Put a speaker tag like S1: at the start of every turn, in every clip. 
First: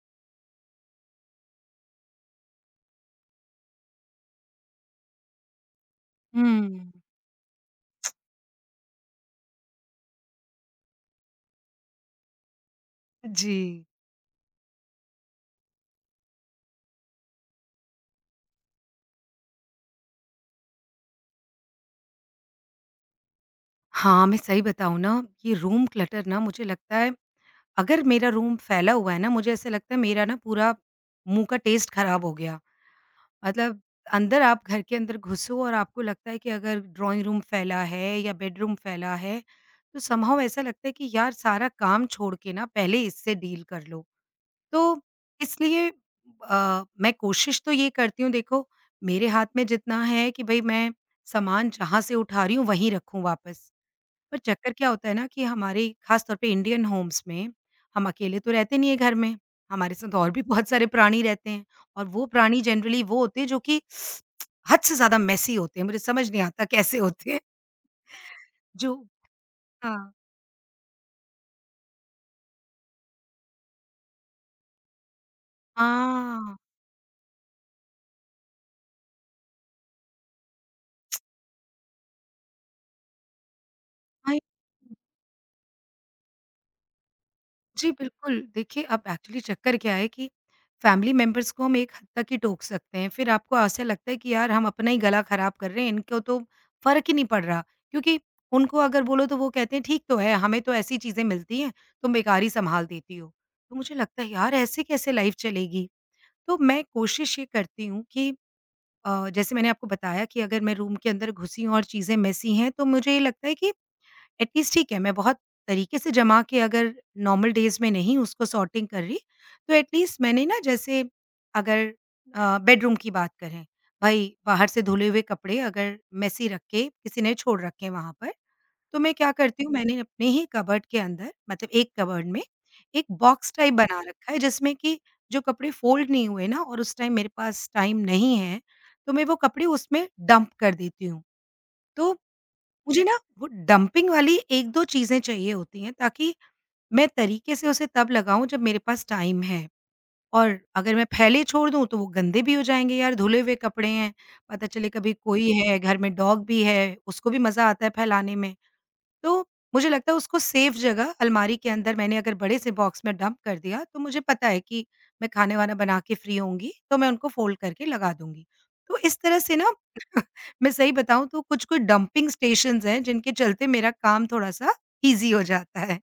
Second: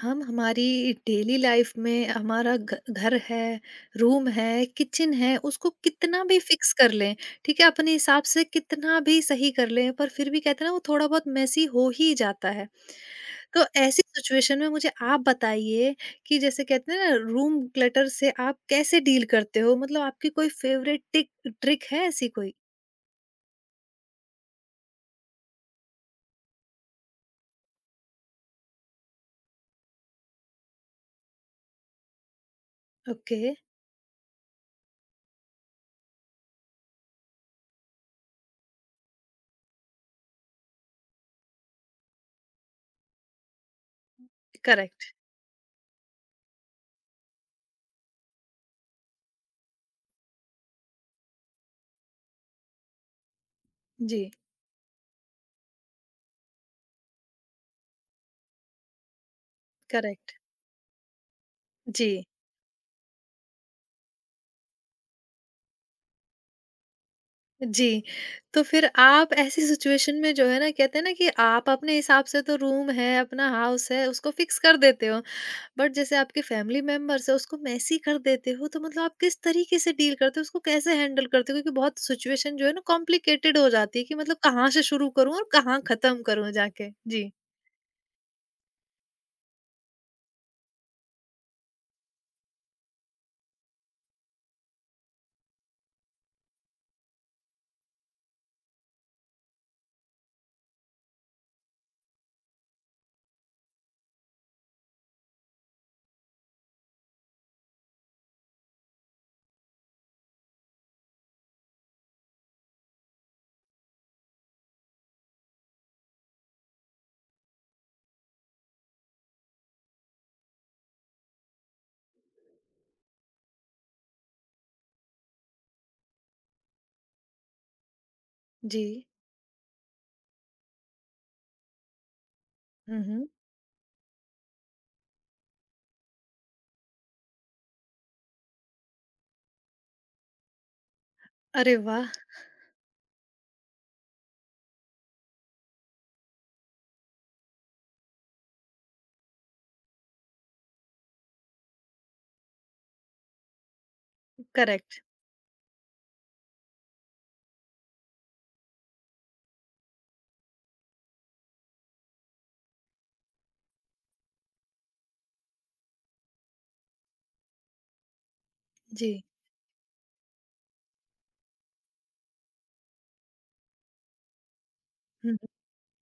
S1: हम हमारी daily life में हमारा घ घर है, रूम है, किचन है, उसको कितना भी फिक्स
S2: हुँ।
S1: कर लें, ठीक है? अपने हिसाब से कितना भी सही कर लें, पर फिर भी कहते हैं ना वो थोड़ा बहुत मेसी हो ही जाता है। तो
S2: जी।
S1: ऐसी सिचुएशन में मुझे आप बताइए कि जैसे कहते हैं ना रूम क्लटर से आप कैसे डील करते हो? मतलब आपकी कोई फेवरेट टिक ट्रिक है ऐसी कोई?
S2: हाँ, मैं सही बताऊँ ना, ये रूम क्लटर ना मुझे लगता है, अगर मेरा रूम फैला हुआ है ना, मुझे ऐसा लगता है मेरा ना पूरा मुँह का टेस्ट खराब हो गया।
S1: ओके,
S2: मतलब अंदर, आप घर के अंदर घुसो और आपको लगता है कि अगर ड्राइंग रूम फैला है या बेडरूम फैला है, तो समहाउ ऐसा लगता है कि यार सारा काम छोड़ के ना पहले इससे डील कर लो। तो
S1: करेक्ट।
S2: इसलिए मैं कोशिश तो ये करती हूँ, देखो मेरे हाथ में जितना है कि भई मैं सामान जहाँ से उठा रही हूँ वहीं रखूँ वापस।
S1: जी,
S2: पर चक्कर क्या होता है ना कि हमारे ख़ास तौर पे इंडियन होम्स में हम अकेले तो रहते नहीं है घर में, हमारे साथ और
S1: करेक्ट।
S2: भी बहुत सारे प्राणी रहते हैं। और
S1: जी।
S2: वो प्राणी जनरली वो होते हैं जो कि हद से ज़्यादा मेसी होते हैं, मुझे समझ नहीं आता कैसे होते हैं?
S1: जी, तो फिर
S2: जो
S1: आप ऐसी
S2: हाँ।
S1: सिचुएशन में जो है ना कहते हैं ना कि आप अपने हिसाब से तो रूम है, अपना हाउस है, उसको फिक्स कर देते हो। बट जैसे आपके
S2: हाँ।
S1: फैमिली मेंबर्स हैं उसको मेसी कर देते हो, तो मतलब आप किस तरीके से डील करते हो? उसको कैसे हैंडल करते हो? क्योंकि बहुत सिचुएशन जो है ना कॉम्प्लिकेटेड हो जाती है कि मतलब
S2: आई
S1: कहाँ से शुरू करूँ और कहाँ खत्म करूँ जाके? जी।
S2: जी, बिल्कुल। देखिए, अब एक्चुअली चक्कर क्या है कि फैमिली मेंबर्स को हम एक हद तक ही टोक सकते हैं। फिर आपको ऐसा लगता है कि यार हम अपना ही गला खराब कर रहे हैं, इनको तो फ़र्क ही नहीं पड़ रहा। क्योंकि उनको अगर बोलो तो वो कहते हैं ठीक तो है, हमें तो ऐसी चीज़ें मिलती हैं, तुम बेकार ही सँभाल देती हो। तो मुझे लगता है यार ऐसे कैसे लाइफ़ चलेगी? तो मैं कोशिश ये करती हूँ कि जैसे मैंने आपको बताया कि अगर मैं रूम के अंदर घुसी हूँ और चीज़ें मेसी हैं, तो मुझे ये लगता है कि एटलीस्ट ठीक है। मैं बहुत तरीके से जमा के अगर नॉर्मल डेज़ में नहीं उसको सॉर्टिंग कर रही, तो एटलीस्ट मैंने ना जैसे अगर बेडरूम की बात करें, भई बाहर से धुले हुए कपड़े अगर मेसी रख के किसी ने छोड़ रखे हैं वहाँ पर,
S1: जी।
S2: तो मैं क्या करती हूँ, मैंने अपने ही कबर्ड के अंदर, मतलब एक कबर्ड में
S1: हुँ,
S2: एक
S1: हुँ।
S2: बॉक्स टाइप बना रखा है जिसमें कि जो कपड़े फ़ोल्ड नहीं हुए ना और उस टाइम मेरे पास टाइम नहीं है, तो मैं वो कपड़े उसमें डंप कर देती हूँ।
S1: अरे वाह!
S2: तो मुझे ना वो डंपिंग वाली 1-2 चीज़ें चाहिए होती हैं, ताकि मैं तरीके से उसे तब लगाऊँ जब मेरे पास टाइम है। और अगर मैं फैले छोड़ दूँ तो वो गंदे भी हो जाएँगे यार, धुले हुए कपड़े हैं, पता चले
S1: करेक्ट।
S2: कभी कोई है घर में, डॉग भी है, उसको भी मज़ा आता है फैलाने में। तो मुझे लगता है उसको सेफ जगह अलमारी के अंदर मैंने अगर बड़े से बॉक्स में डंप कर दिया, तो मुझे पता है कि मैं खाना-वाना बना के फ्री होंगी, तो मैं उनको फ़ोल्ड करके लगा दूँगी। तो
S1: जी।
S2: इस तरह से ना मैं सही बताऊँ तो कुछ-कुछ डंपिंग स्टेशंस हैं, जिनके चलते मेरा काम थोड़ा-सा ईज़ी
S1: हुँ।
S2: हो जाता है।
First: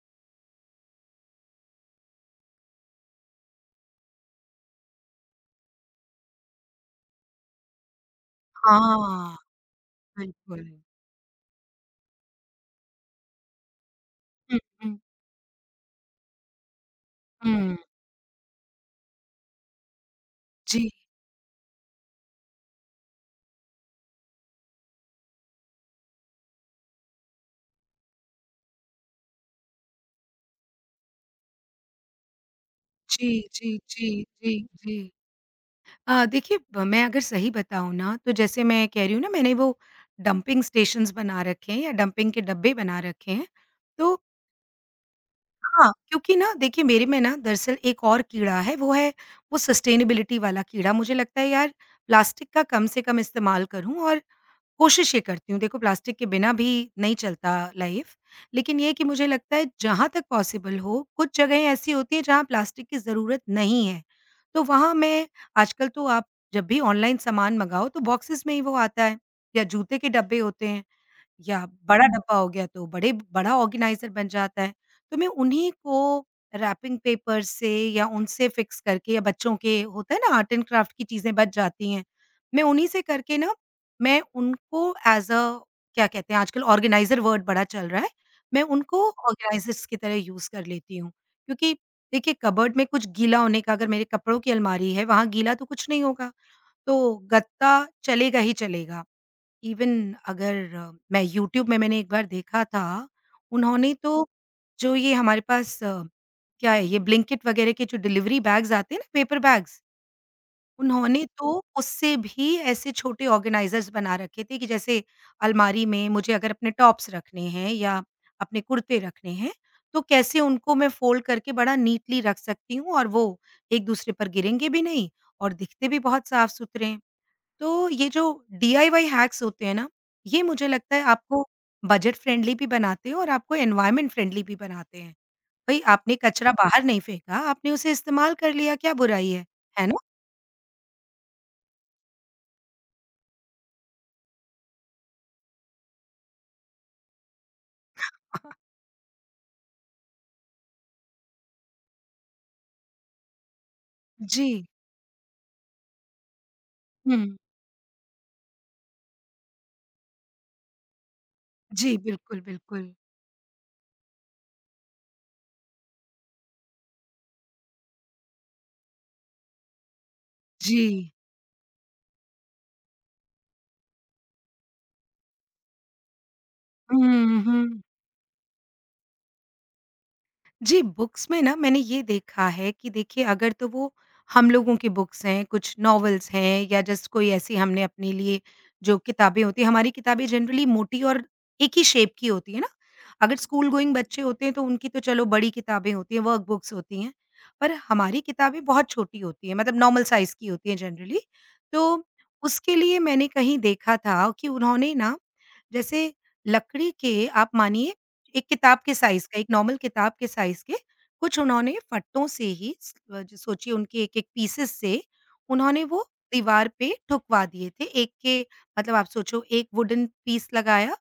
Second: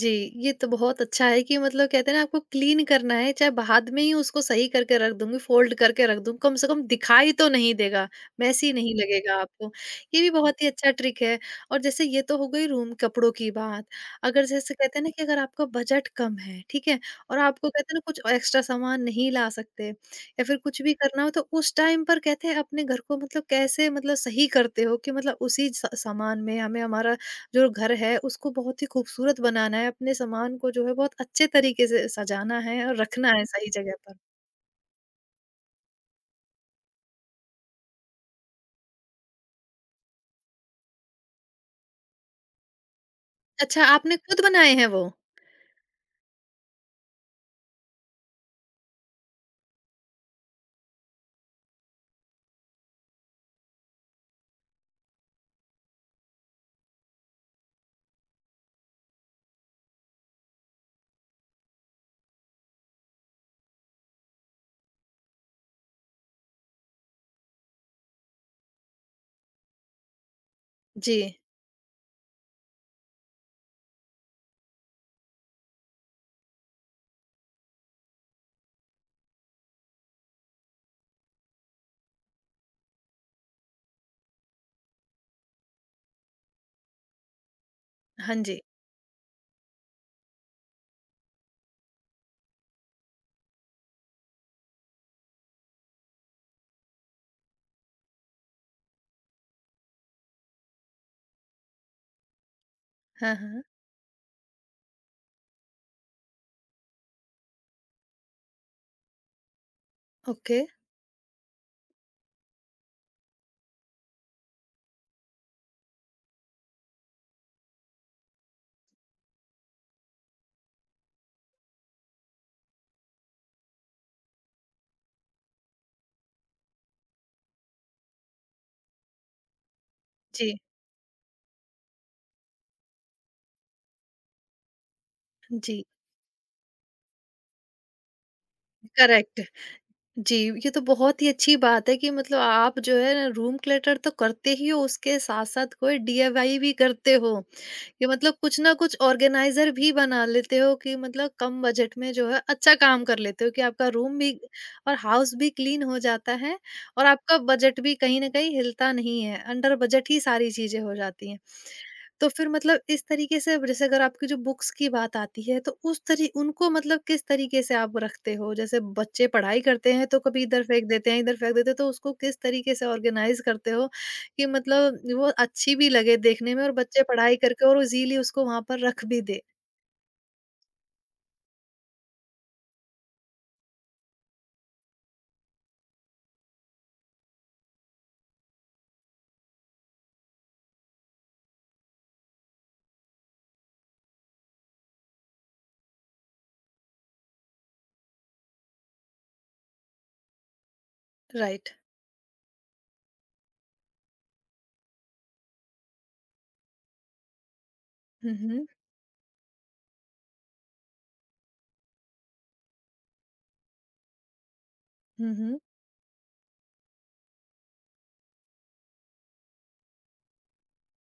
S1: जी, ये तो बहुत अच्छा है कि मतलब कहते हैं ना आपको क्लीन करना है, चाहे बाद में ही उसको सही करके रख दूँगी, फ़ोल्ड करके रख दूँ, कम से कम दिखाई तो नहीं देगा, मैसी नहीं
S2: हाँ,
S1: लगेगा आपको। ये भी बहुत
S2: बिल्कुल।
S1: ही अच्छा ट्रिक है और जैसे ये तो हो गई रूम कपड़ों की बात। अगर
S2: हुँ,
S1: जैसे
S2: हुँ,
S1: कहते हैं ना कि अगर आपका बजट कम है, ठीक है? और आपको
S2: हुँ।
S1: कहते हैं ना कुछ एक्स्ट्रा सामान नहीं ला सकते या फिर कुछ
S2: जी,
S1: भी करना हो तो उस टाइम पर कहते हैं अपने घर को मतलब कैसे मतलब सही करते हो कि मतलब उसी स सामान में हमें हमारा जो घर है उसको बहुत ही खूबसूरत बनाना है, अपने सामान को जो है बहुत अच्छे तरीके से सजाना है और
S2: जी,
S1: रखना है सही
S2: जी,
S1: जगह
S2: जी,
S1: पर।
S2: जी, जी। देखिए ब मैं अगर सही बताऊँ ना, तो जैसे मैं कह रही हूँ ना मैंने वो डंपिंग स्टेशंस बना रखे हैं या डंपिंग के डब्बे बना रखे हैं।
S1: अच्छा
S2: तो
S1: आपने खुद बनाए हैं वो?
S2: हाँ, क्योंकि ना देखिए मेरे में ना दरअसल एक और कीड़ा है वो सस्टेनेबिलिटी वाला कीड़ा। मुझे लगता है यार प्लास्टिक का कम से कम इस्तेमाल करूँ, और कोशिश ये करती हूँ, देखो प्लास्टिक के बिना भी नहीं चलता लाइफ़, लेकिन ये है कि मुझे लगता है जहाँ तक पॉसिबल हो, कुछ जगहें ऐसी होती हैं जहाँ प्लास्टिक की ज़रूरत नहीं है। तो वहाँ मैं आजकल तो आप जब भी ऑनलाइन सामान मँगाओ तो बॉक्सेस में ही वो आता है, या जूते के डब्बे होते हैं।
S1: जी।
S2: या बड़ा डब्बा हो गया तो बड़े बड़ा ऑर्गेनाइज़र बन जाता है। तो मैं उन्हीं को रैपिंग पेपर से या उनसे फ़िक्स करके, या बच्चों के होता है ना आर्ट एंड क्राफ्ट की चीज़ें बच जाती हैं, मैं उन्हीं से करके ना मैं उनको एज़ अ, क्या कहते हैं आजकल ऑर्गेनाइज़र वर्ड बड़ा चल रहा है,
S1: हाँ जी।
S2: मैं उनको ऑर्गेनाइज़र्स की तरह यूज़ कर लेती हूँ। क्योंकि देखिए कबर्ड में कुछ गीला होने का, अगर मेरे कपड़ों की अलमारी है, वहाँ गीला तो कुछ नहीं होगा। तो गत्ता चलेगा ही चलेगा। इवन अगर मैं यूट्यूब में मैंने एक बार देखा था,
S1: हाँ, हाँ।
S2: उन्होंने तो जो ये हमारे पास क्या है ये ब्लिंकिट वगैरह के जो डिलीवरी बैग्स आते हैं ना, पेपर बैग्स,
S1: ओके।
S2: उन्होंने तो उससे भी ऐसे छोटे ऑर्गेनाइज़र्स बना रखे थे कि जैसे अलमारी में मुझे अगर अपने टॉप्स रखने हैं या अपने कुर्ते रखने हैं, तो कैसे उनको मैं फ़ोल्ड करके बड़ा नीटली रख सकती हूँ और वो एक-दूसरे पर गिरेंगे भी नहीं और दिखते भी बहुत साफ-सुथरे हैं। तो ये जो डीआईवाई हैक्स होते हैं ना, ये
S1: जी।
S2: मुझे लगता है आपको बजट फ्रेंडली भी बनाते हैं और आपको एनवायरनमेंट फ्रेंडली भी बनाते हैं। भई
S1: जी।
S2: आपने कचरा बाहर नहीं फेंका, आपने उसे इस्तेमाल कर लिया, क्या बुराई
S1: करेक्ट।
S2: है ना?
S1: जी, ये तो बहुत ही अच्छी बात है कि मतलब आप जो है ना रूम क्लटर तो करते ही हो उसके साथ-साथ कोई डीआईवाई भी करते हो। कि मतलब कुछ ना कुछ ऑर्गेनाइजर भी बना लेते हो कि मतलब कम बजट में जो है अच्छा काम कर लेते हो कि आपका रूम भी
S2: जी।
S1: और हाउस भी क्लीन हो जाता है और
S2: हुँ।
S1: आपका बजट भी कहीं ना कहीं हिलता नहीं है अंडर बजट ही सारी चीजें हो जाती हैं।
S2: जी,
S1: तो
S2: बिल्कुल,
S1: फिर मतलब
S2: बिल्कुल।
S1: इस तरीके से जैसे अगर आपकी जो बुक्स की बात आती है तो उस तरी उनको मतलब किस तरीके से आप रखते हो जैसे बच्चे पढ़ाई करते हैं तो कभी इधर फेंक
S2: जी।
S1: देते हैं इधर फेंक देते हैं तो उसको किस तरीके से ऑर्गेनाइज करते हो कि मतलब वो अच्छी भी लगे देखने में और
S2: हुँ,
S1: बच्चे पढ़ाई
S2: हुँ,
S1: करके
S2: हुँ।
S1: और इजीली उसको वहाँ पर रख भी दे।
S2: जी, बुक्स में ना मैंने ये देखा है कि देखिए, अगर तो वो हम लोगों की बुक्स हैं, कुछ नॉवेल्स हैं या जस्ट कोई ऐसी हमने अपने लिए, जो किताबें होती हैं हमारी, किताबें जनरली मोटी और एक ही शेप की होती है ना। अगर स्कूल गोइंग बच्चे होते हैं तो उनकी तो चलो बड़ी किताबें होती हैं, वर्क बुक्स होती हैं। पर हमारी किताबें बहुत छोटी होती हैं, मतलब नॉर्मल साइज़ की होती हैं जनरली।
S1: राइट।
S2: तो उसके लिए मैंने कहीं देखा था कि उन्होंने ना जैसे लकड़ी के, आप मानिए
S1: हुँ,
S2: एक
S1: हुँ।
S2: किताब के साइज़ का, एक नॉर्मल किताब के साइज़ के कुछ उन्होंने फट्टों से ही स अ, ज सोचिए उनके एक-एक पीसेस से
S1: हुँ, हुँ।
S2: उन्होंने वो दीवार पे ठुकवा दिए थे। एक के, मतलब आप सोचो एक वुडन पीस लगाया,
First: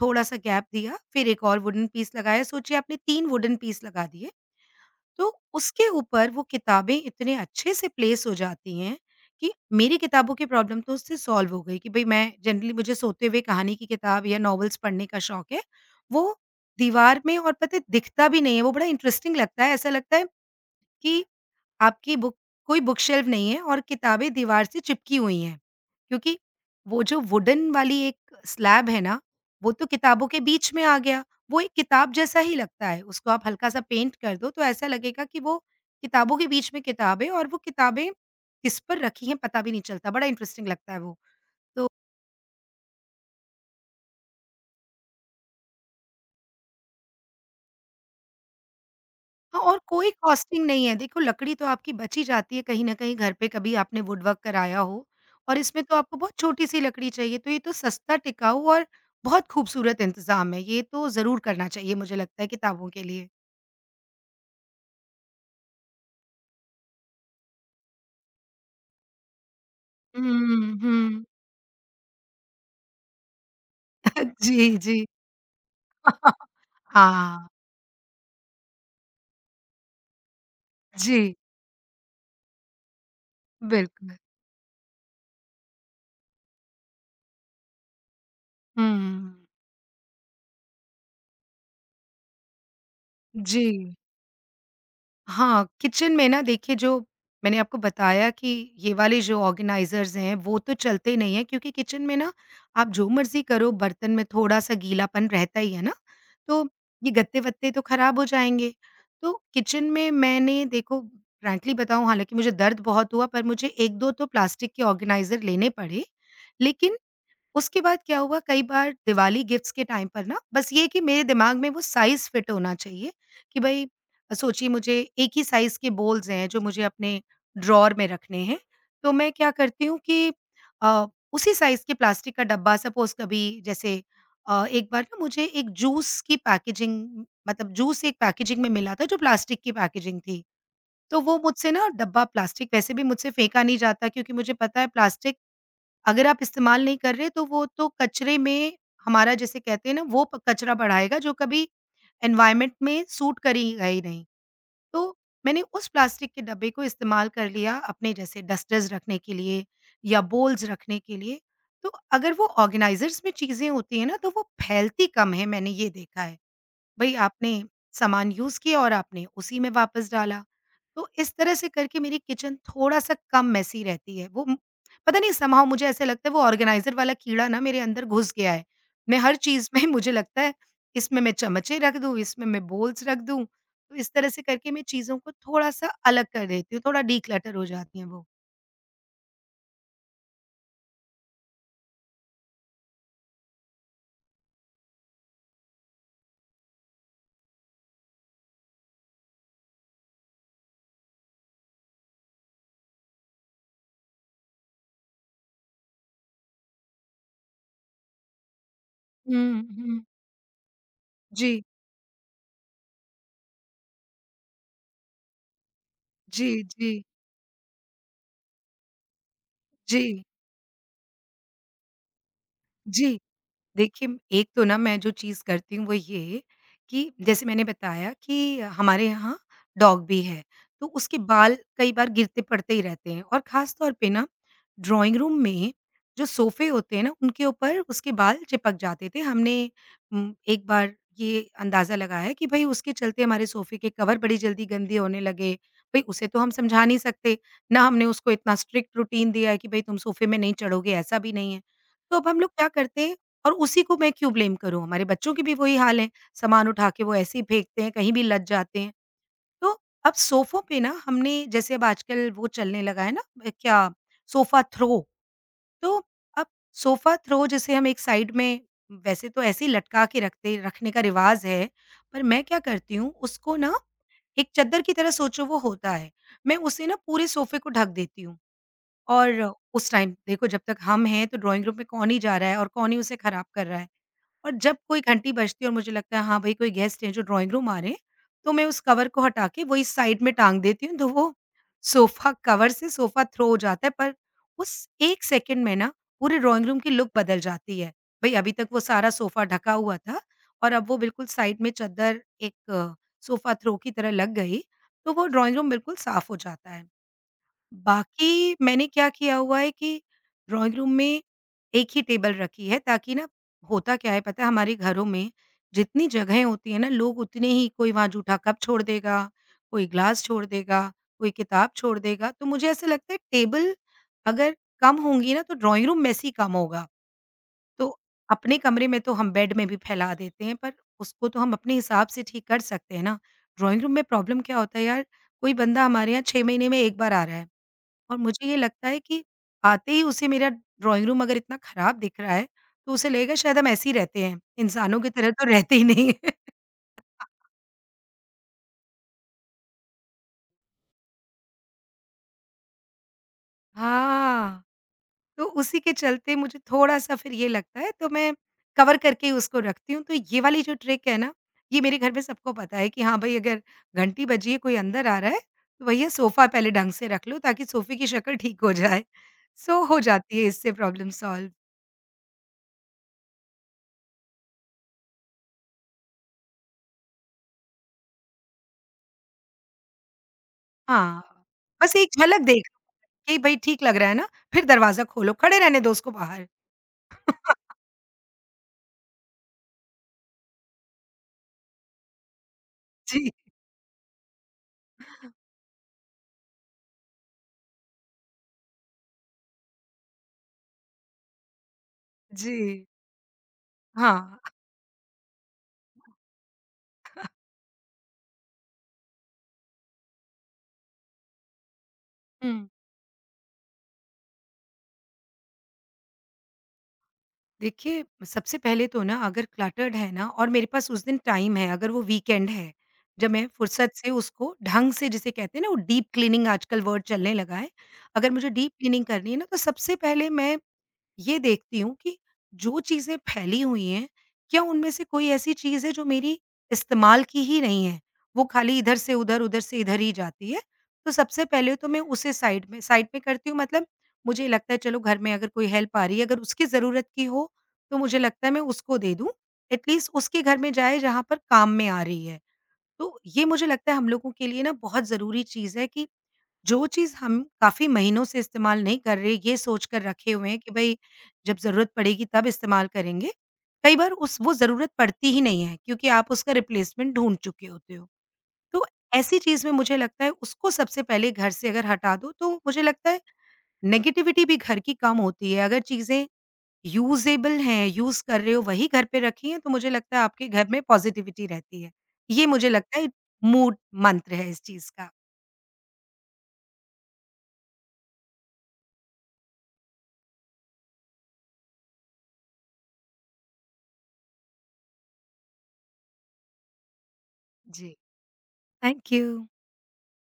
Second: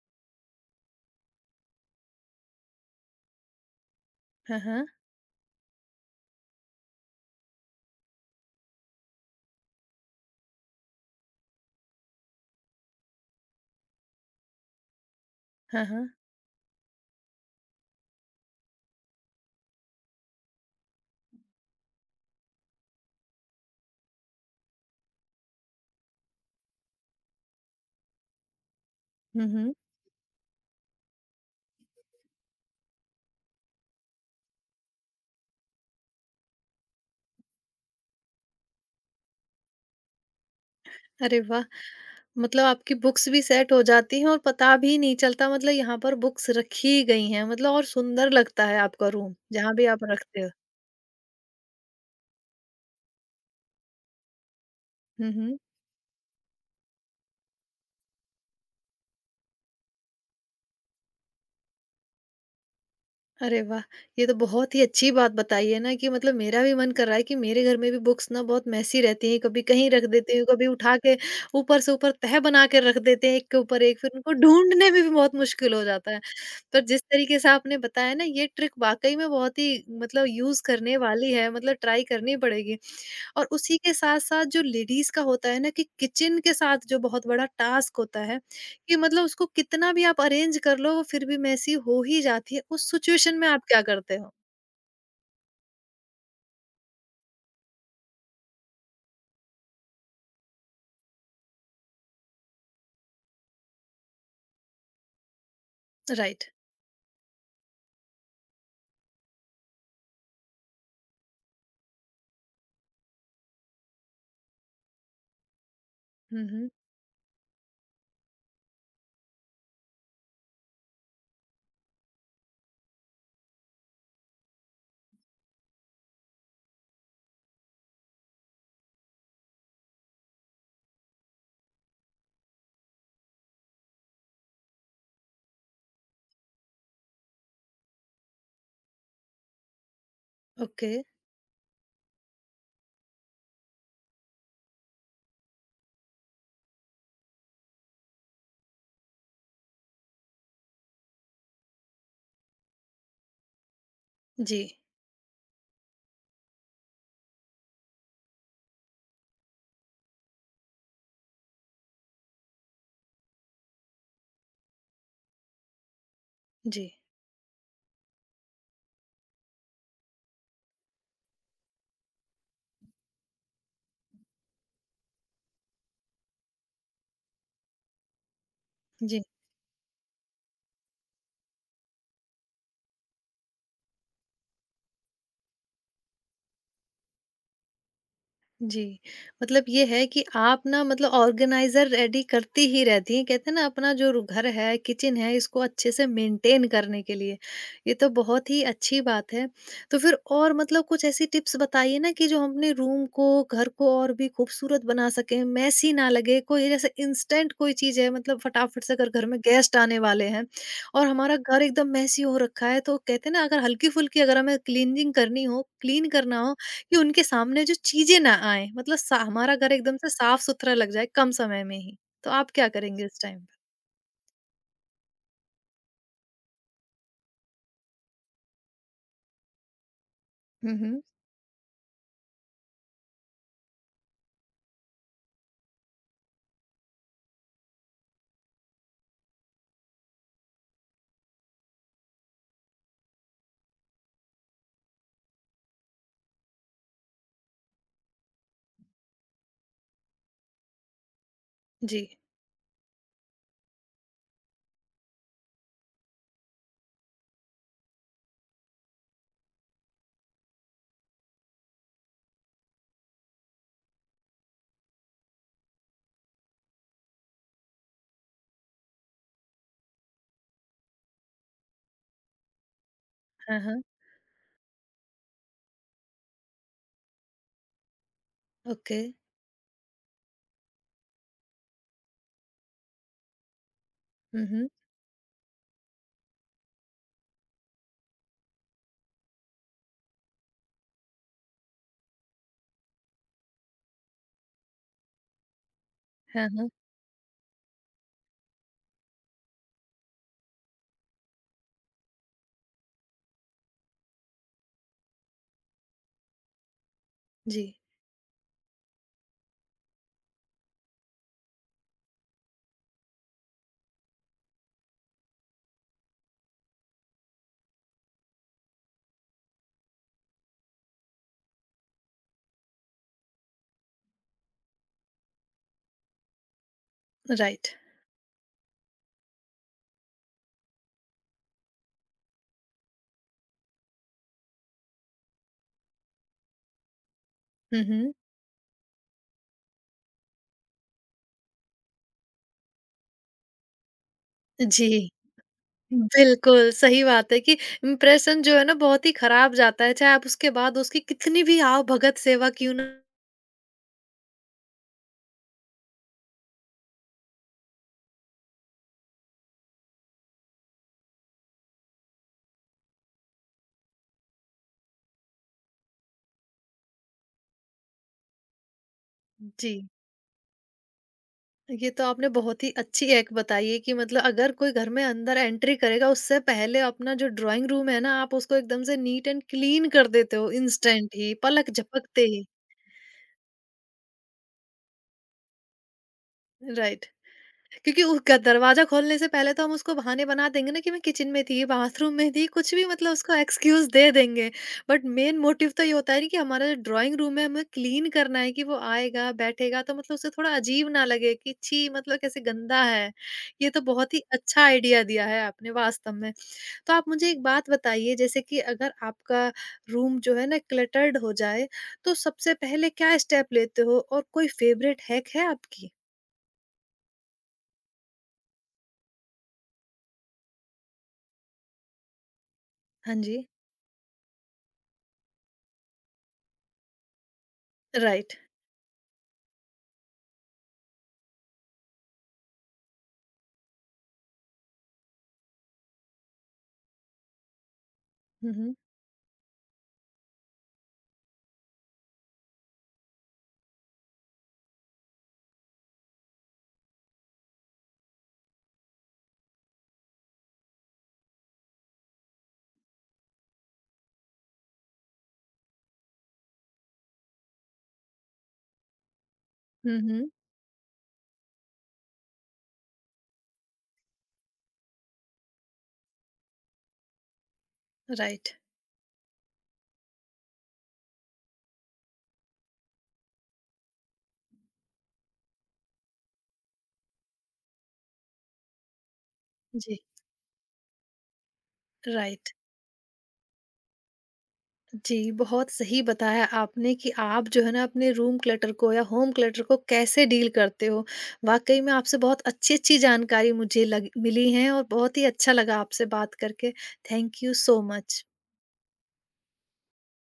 S2: थोड़ा-सा गैप दिया, फिर एक और वुडन पीस लगाया, सोचिए आपने 3 वुडन पीस लगा दिए।
S1: हाँ, हाँ।
S2: तो उसके ऊपर वो किताबें इतने अच्छे से प्लेस हो जाती हैं कि मेरी किताबों की प्रॉब्लम तो उससे सॉल्व हो गई कि भई मैं जनरली, मुझे सोते हुए कहानी की किताब या नॉवेल्स पढ़ने का शौक है।
S1: हाँ, हाँ।
S2: वो दीवार में, और पता है दिखता भी नहीं है, वो बड़ा इंटरेस्टिंग लगता है, ऐसा लगता है कि आपकी बुक, कोई बुक शेल्फ नहीं है और किताबें दीवार से चिपकी हुई हैं। क्योंकि वो जो वुडन वाली एक स्लैब है ना,
S1: हुँ,
S2: वो
S1: हुँ।
S2: तो किताबों के बीच में आ गया। वो एक किताब जैसा ही लगता है। उसको आप हल्का-सा पेंट कर दो तो ऐसा लगेगा कि वो किताबों के बीच में किताब है, और वो किताबें किस पर रखी हैं पता भी नहीं चलता। बड़ा इंटरेस्टिंग लगता है वो।
S1: अरे वाह!
S2: तो
S1: मतलब आपकी बुक्स भी सेट हो जाती हैं और पता भी नहीं चलता मतलब यहाँ पर बुक्स रखी गई हैं मतलब और सुंदर लगता है आपका रूम,
S2: हाँ,
S1: जहाँ
S2: और
S1: भी आप
S2: कोई
S1: रखते हो।
S2: कॉस्टिंग नहीं है। देखो लकड़ी तो आपकी बच ही जाती है कहीं न कहीं घर पे, कभी आपने वुडवर्क कराया हो,
S1: हुँ,
S2: और
S1: हुँ।
S2: इसमें तो आपको बहुत छोटी-सी लकड़ी चाहिए, तो ये तो सस्ता, टिकाऊ और बहुत खूबसूरत इंतज़ाम है। ये तो ज़रूर करना चाहिए मुझे लगता है किताबों के लिए।
S1: अरे वाह! ये तो बहुत ही अच्छी बात बताई है ना कि मतलब मेरा भी मन कर रहा है कि मेरे घर में भी बुक्स ना बहुत मेसी रहती हैं, कभी कहीं रख देती हूँ,
S2: हुँ,
S1: कभी उठा के
S2: हुँ।
S1: ऊपर से ऊपर तह बना के रख देते हैं एक के ऊपर एक, फिर उनको
S2: जी,
S1: ढूँढने में
S2: जी।
S1: भी बहुत मुश्किल हो जाता है। पर जिस तरीके
S2: हाँ।
S1: से आपने बताया ना ये ट्रिक वाक़ई में बहुत ही मतलब यूज़ करने वाली
S2: जी,
S1: है, मतलब ट्राई करनी पड़ेगी। और उसी के
S2: बिल्कुल।
S1: साथ-साथ जो लेडीज़ का होता है ना कि किचन के साथ जो बहुत बड़ा टास्क होता है,
S2: हुँ।
S1: कि मतलब उसको कितना भी आप अरेंज कर लो वो फिर भी मेसी हो ही जाती है, उस सिचुएशन में
S2: जी।
S1: आप क्या करते हो?
S2: हाँ, किचन में ना देखिए, जो मैंने आपको बताया कि ये वाले जो ऑर्गेनाइज़र्स हैं वो तो चलते नहीं हैं, क्योंकि किचन में ना आप जो मर्ज़ी करो बर्तन में थोड़ा-सा गीलापन रहता ही है ना,
S1: राइट।
S2: तो ये गत्ते-वत्ते तो ख़राब हो जाएँगे। तो किचन में मैंने, देखो फ्रैंकली बताऊँ, हालाँकि मुझे दर्द बहुत हुआ पर मुझे 1-2 तो प्लास्टिक के ऑर्गेनाइज़र लेने पड़े।
S1: हुँ, हुँ।
S2: लेकिन उसके बाद क्या हुआ, कई बार दिवाली गिफ्ट्स के टाइम पर ना बस ये है कि मेरे दिमाग में वो साइज़ फिट होना चाहिए कि भई सोचिए मुझे एक ही साइज़ के बॉल्स हैं जो मुझे अपने ड्रॉअर में रखने हैं। तो मैं क्या करती हूँ कि अ, उसी साइज़ के प्लास्टिक का डब्बा सपोज़, कभी जैसे एक बार ना मुझे एक जूस की पैकेजिंग, मतलब जूस एक पैकेजिंग में मिला था जो प्लास्टिक की पैकेजिंग थी।
S1: ओके।
S2: तो वो मुझसे ना, डब्बा प्लास्टिक वैसे भी मुझसे फेंका नहीं जाता, क्योंकि मुझे पता है प्लास्टिक अगर आप इस्तेमाल नहीं कर रहे, तो वो तो कचरे में, हमारा जिसे कहते हैं ना, वो प कचरा बढ़ाएगा जो कभी एनवायरनमेंट में सूट करेगा ही नहीं।
S1: जी,
S2: तो मैंने उस प्लास्टिक के डब्बे को इस्तेमाल कर लिया अपने जैसे डस्टर्स रखने के लिए या बोल्स रखने के लिए। तो अगर वो ऑर्गेनाइज़र्स में चीज़ें होती हैं ना, तो वो फैलती कम है, मैंने ये देखा है।
S1: जी,
S2: भई आपने सामान यूज़ किया और आपने उसी में वापस डाला। तो इस तरह से करके मेरी किचन थोड़ा-सा कम मेसी रहती है। पता नहीं समहाउ मुझे ऐसा लगता है वो ऑर्गनाइज़र वाला कीड़ा ना मेरे अंदर घुस गया है। मैं
S1: जी।
S2: हर चीज़ में मुझे लगता है इसमें मैं चमचे रख दूँ, इसमें मैं बोल्स रख दूँ। तो इस तरह से करके मैं चीज़ों को थोड़ा-सा अलग कर देती हूँ, थोड़ा डिक्लटर हो जाती हैं वो।
S1: जी, मतलब ये है कि आप ना मतलब ऑर्गेनाइज़र रेडी करती ही रहती हैं, कहते हैं ना अपना जो रु घर है, किचन है, इसको अच्छे से मेंटेन करने के लिए। ये तो बहुत ही अच्छी बात है। तो फिर और मतलब कुछ ऐसी टिप्स बताइए ना कि जो हम अपने रूम को, घर को और भी खूबसूरत बना सकें, मेसी ना लगे, कोई जैसे इंस्टेंट कोई चीज़ है मतलब फटाफट से अगर घर में
S2: हुँ,
S1: गेस्ट आने
S2: हुँ।
S1: वाले हैं और हमारा
S2: जी,
S1: घर एकदम मेसी हो रखा है, तो कहते हैं ना अगर हल्की-फुल्की अगर हमें क्लीनिंग करनी हो, क्लीन करना हो
S2: जी,
S1: कि
S2: जी,
S1: उनके सामने जो चीज़ें ना आएँ, मतलब सा हमारा घर एकदम से
S2: जी,
S1: साफ-सुथरा लग जाए कम समय में ही। तो आप क्या करेंगे
S2: जी।
S1: इस टाइम पे?
S2: देखिए, एक तो ना मैं जो चीज़ करती हूँ वो ये कि जैसे मैंने बताया कि हमारे यहाँ डॉग भी है,
S1: हुँ,
S2: तो
S1: हुँ।
S2: उसके बाल कई बार गिरते-पड़ते ही रहते हैं और ख़ास तौर पे ना ड्राइंग रूम में जो सोफ़े होते हैं ना, उनके ऊपर उसके बाल चिपक जाते थे। हमने एक बार ये अंदाज़ा लगाया कि भई उसके चलते हमारे सोफ़े के कवर बड़ी जल्दी गंदे होने लगे। भई उसे तो हम समझा नहीं सकते, ना हमने उसको इतना स्ट्रिक्ट रूटीन दिया है कि भई तुम सोफ़े में नहीं चढ़ोगे, ऐसा भी नहीं है।
S1: जी।
S2: तो अब हम लोग क्या करते हैं, और उसी को मैं क्यों ब्लेम करूँ? हमारे बच्चों की भी वही हाल है, सामान उठा के वो ऐसे ही फेंकते हैं, कहीं भी लद जाते हैं। तो अब सोफ़ों पे ना हमने जैसे अब आजकल वो चलने लगा है ना क्या सोफ़ा थ्रो। तो अब सोफ़ा थ्रो जैसे हम एक साइड में वैसे तो ऐसे ही लटका के रखते रखने का रिवाज़ है, पर मैं क्या करती हूँ उसको
S1: हाँ,
S2: ना
S1: हाँ।
S2: एक चद्दर की तरह सोचो वो होता है, मैं उसे ना पूरे सोफ़े को ढक देती हूँ।
S1: ओके।
S2: और उस टाइम देखो, जब तक हम हैं तो ड्राइंग रूम में कौन ही जा रहा है और कौन ही उसे खराब कर रहा है।
S1: हुँ,
S2: और
S1: हुँ।
S2: जब कोई घंटी बजती है और मुझे लगता है हाँ भाई कोई गेस्ट है जो ड्राइंग रूम आ रहे हैं, तो मैं उस कवर को हटा के वही साइड में टाँग देती हूँ, तो वो सोफ़ा कवर से सोफ़ा थ्रो हो जाता है। पर उस 1 सेकंड में ना पूरे
S1: हाँ,
S2: ड्राइंग
S1: हाँ।
S2: रूम की लुक बदल जाती है। भई अभी तक वो सारा सोफ़ा ढका हुआ था, और अब वो बिल्कुल साइड में चद्दर एक सोफ़ा थ्रो की तरह लग गई, तो वो ड्राइंग रूम बिल्कुल साफ़ हो जाता है।
S1: जी,
S2: बाकी मैंने क्या किया हुआ है कि ड्राइंग रूम में एक ही टेबल रखी है, ताकि ना, होता क्या है पता है, हमारे घरों में जितनी जगहें होती है ना, लोग उतने ही, कोई वहाँ जूठा कप छोड़ देगा, कोई ग्लास छोड़ देगा, कोई किताब छोड़ देगा। तो मुझे ऐसा लगता है टेबल अगर कम होंगी ना, तो ड्राइंग रूम मेसी कम होगा।
S1: राइट।
S2: तो अपने कमरे में तो हम बेड में भी फैला देते हैं, पर उसको तो हम अपने हिसाब से ठीक कर सकते हैं ना। ड्राइंग रूम में प्रॉब्लम क्या होता है यार, कोई बंदा हमारे यहाँ 6 महीने में 1 बार आ रहा है।
S1: हुँ, हुँ।
S2: और मुझे ये लगता है कि आते ही उसे मेरा ड्राइंग रूम अगर इतना खराब दिख रहा है, तो उसे लगेगा शायद हम ऐसे ही रहते हैं,
S1: जी,
S2: इंसानों की तरह तो रहते ही नहीं हैं।
S1: बिल्कुल, सही बात है कि इम्प्रेशन जो है ना बहुत ही खराब जाता है, चाहे आप उसके बाद उसकी कितनी भी आओ भगत सेवा क्यों ना।
S2: हाँ। तो उसी के चलते मुझे थोड़ा-सा फिर ये लगता है, तो मैं कवर करके ही उसको रखती हूँ। तो ये वाली जो ट्रिक है ना, ये मेरे घर में सबको पता है कि हाँ भई, अगर घंटी बजी है, कोई अंदर आ रहा है, तो भैया सोफ़ा पहले ढंग से रख लो, ताकि सोफ़े की शक्ल ठीक हो जाए।
S1: जी।
S2: सो हो जाती है इससे प्रॉब्लम सॉल्व।
S1: ये तो आपने बहुत ही अच्छी एक बताई है कि मतलब अगर कोई घर में अंदर एंट्री करेगा उससे पहले अपना जो ड्राइंग रूम है ना आप उसको एकदम से नीट एंड क्लीन कर देते हो इंस्टेंट
S2: हाँ,
S1: ही पलक
S2: बस एक
S1: झपकते
S2: झलक
S1: ही।
S2: देख कि भई ठीक लग रहा है ना, फिर दरवाज़ा खोलो, खड़े रहने दो उसको बाहर।
S1: राइट। क्योंकि उसका दरवाज़ा खोलने से पहले तो हम उसको बहाने बना देंगे ना कि मैं किचन में थी, बाथरूम में थी, कुछ भी मतलब
S2: जी,
S1: उसको एक्सक्यूज़ दे देंगे। बट मेन मोटिव तो ये होता है ना कि हमारा जो ड्राइंग रूम है, हमें क्लीन करना है कि वो आएगा, बैठेगा तो मतलब उसे थोड़ा अजीब ना लगे कि छी! मतलब कैसे गंदा
S2: जी,
S1: है। ये तो बहुत ही
S2: हाँ।
S1: अच्छा आइडिया दिया है आपने वास्तव में। तो आप मुझे एक बात बताइए जैसे कि अगर आपका रूम जो है ना क्लटर्ड हो जाए, तो
S2: हुँ।
S1: सबसे पहले क्या स्टेप लेते हो और कोई फ़ेवरेट हैक है आपकी?
S2: देखिए, सबसे पहले तो ना, अगर क्लटर्ड है ना और मेरे पास उस दिन टाइम है, अगर वो वीकेंड है,
S1: हाँ
S2: जब मैं
S1: जी।
S2: फुर्सत से उसको ढंग से, जिसे कहते हैं ना, वो डीप क्लीनिंग आजकल वर्ड चलने लगा है, अगर
S1: राइट।
S2: मुझे डीप क्लीनिंग करनी है ना, तो सबसे पहले मैं ये देखती हूँ कि जो चीज़ें फैली हुई हैं, क्या उनमें से कोई ऐसी चीज़ है जो मेरी इस्तेमाल की ही नहीं है। वो
S1: हुँ, हुँ।
S2: खाली इधर से उधर, उधर से इधर ही जाती है। तो सबसे पहले तो मैं उसे साइड में करती हूँ, मतलब मुझे लगता है चलो, घर में अगर कोई हेल्प आ रही है, अगर उसकी ज़रूरत की हो, तो मुझे लगता है मैं उसको दे दूँ। एटलीस्ट उसके घर में जाए जहाँ पर काम में आ रही है। तो ये मुझे लगता है हम लोगों के लिए ना बहुत ज़रूरी चीज़ है कि जो चीज़ हम काफ़ी महीनों से इस्तेमाल नहीं कर रहे, ये सोच
S1: हुँ,
S2: कर
S1: हुँ।
S2: रखे हुए हैं कि भई जब ज़रूरत पड़ेगी तब इस्तेमाल करेंगे। कई बार उस वो ज़रूरत पड़ती ही नहीं है, क्योंकि आप उसका रिप्लेसमेंट ढूँढ चुके होते हो।
S1: राइट।
S2: तो ऐसी चीज़ में मुझे लगता है उसको सबसे पहले घर से अगर हटा दो, तो मुझे लगता है नेगेटिविटी भी घर की कम होती है। अगर चीज़ें यूज़ेबल हैं, यूज़ कर रहे हो, वही घर पे रखी हैं, तो मुझे
S1: जी,
S2: लगता है आपके घर में पॉज़िटिविटी रहती है। ये
S1: राइट।
S2: मुझे लगता है मूल मंत्र है इस चीज़ का।
S1: जी, बहुत सही बताया आपने कि आप जो है ना अपने रूम क्लटर को या होम क्लटर को कैसे डील करते हो। वाक़ई में आपसे बहुत अच्छी-अच्छी जानकारी मुझे लग मिली है और बहुत ही अच्छा लगा आपसे बात करके। थैंक यू सो
S2: जी,
S1: मच।
S2: Thank you.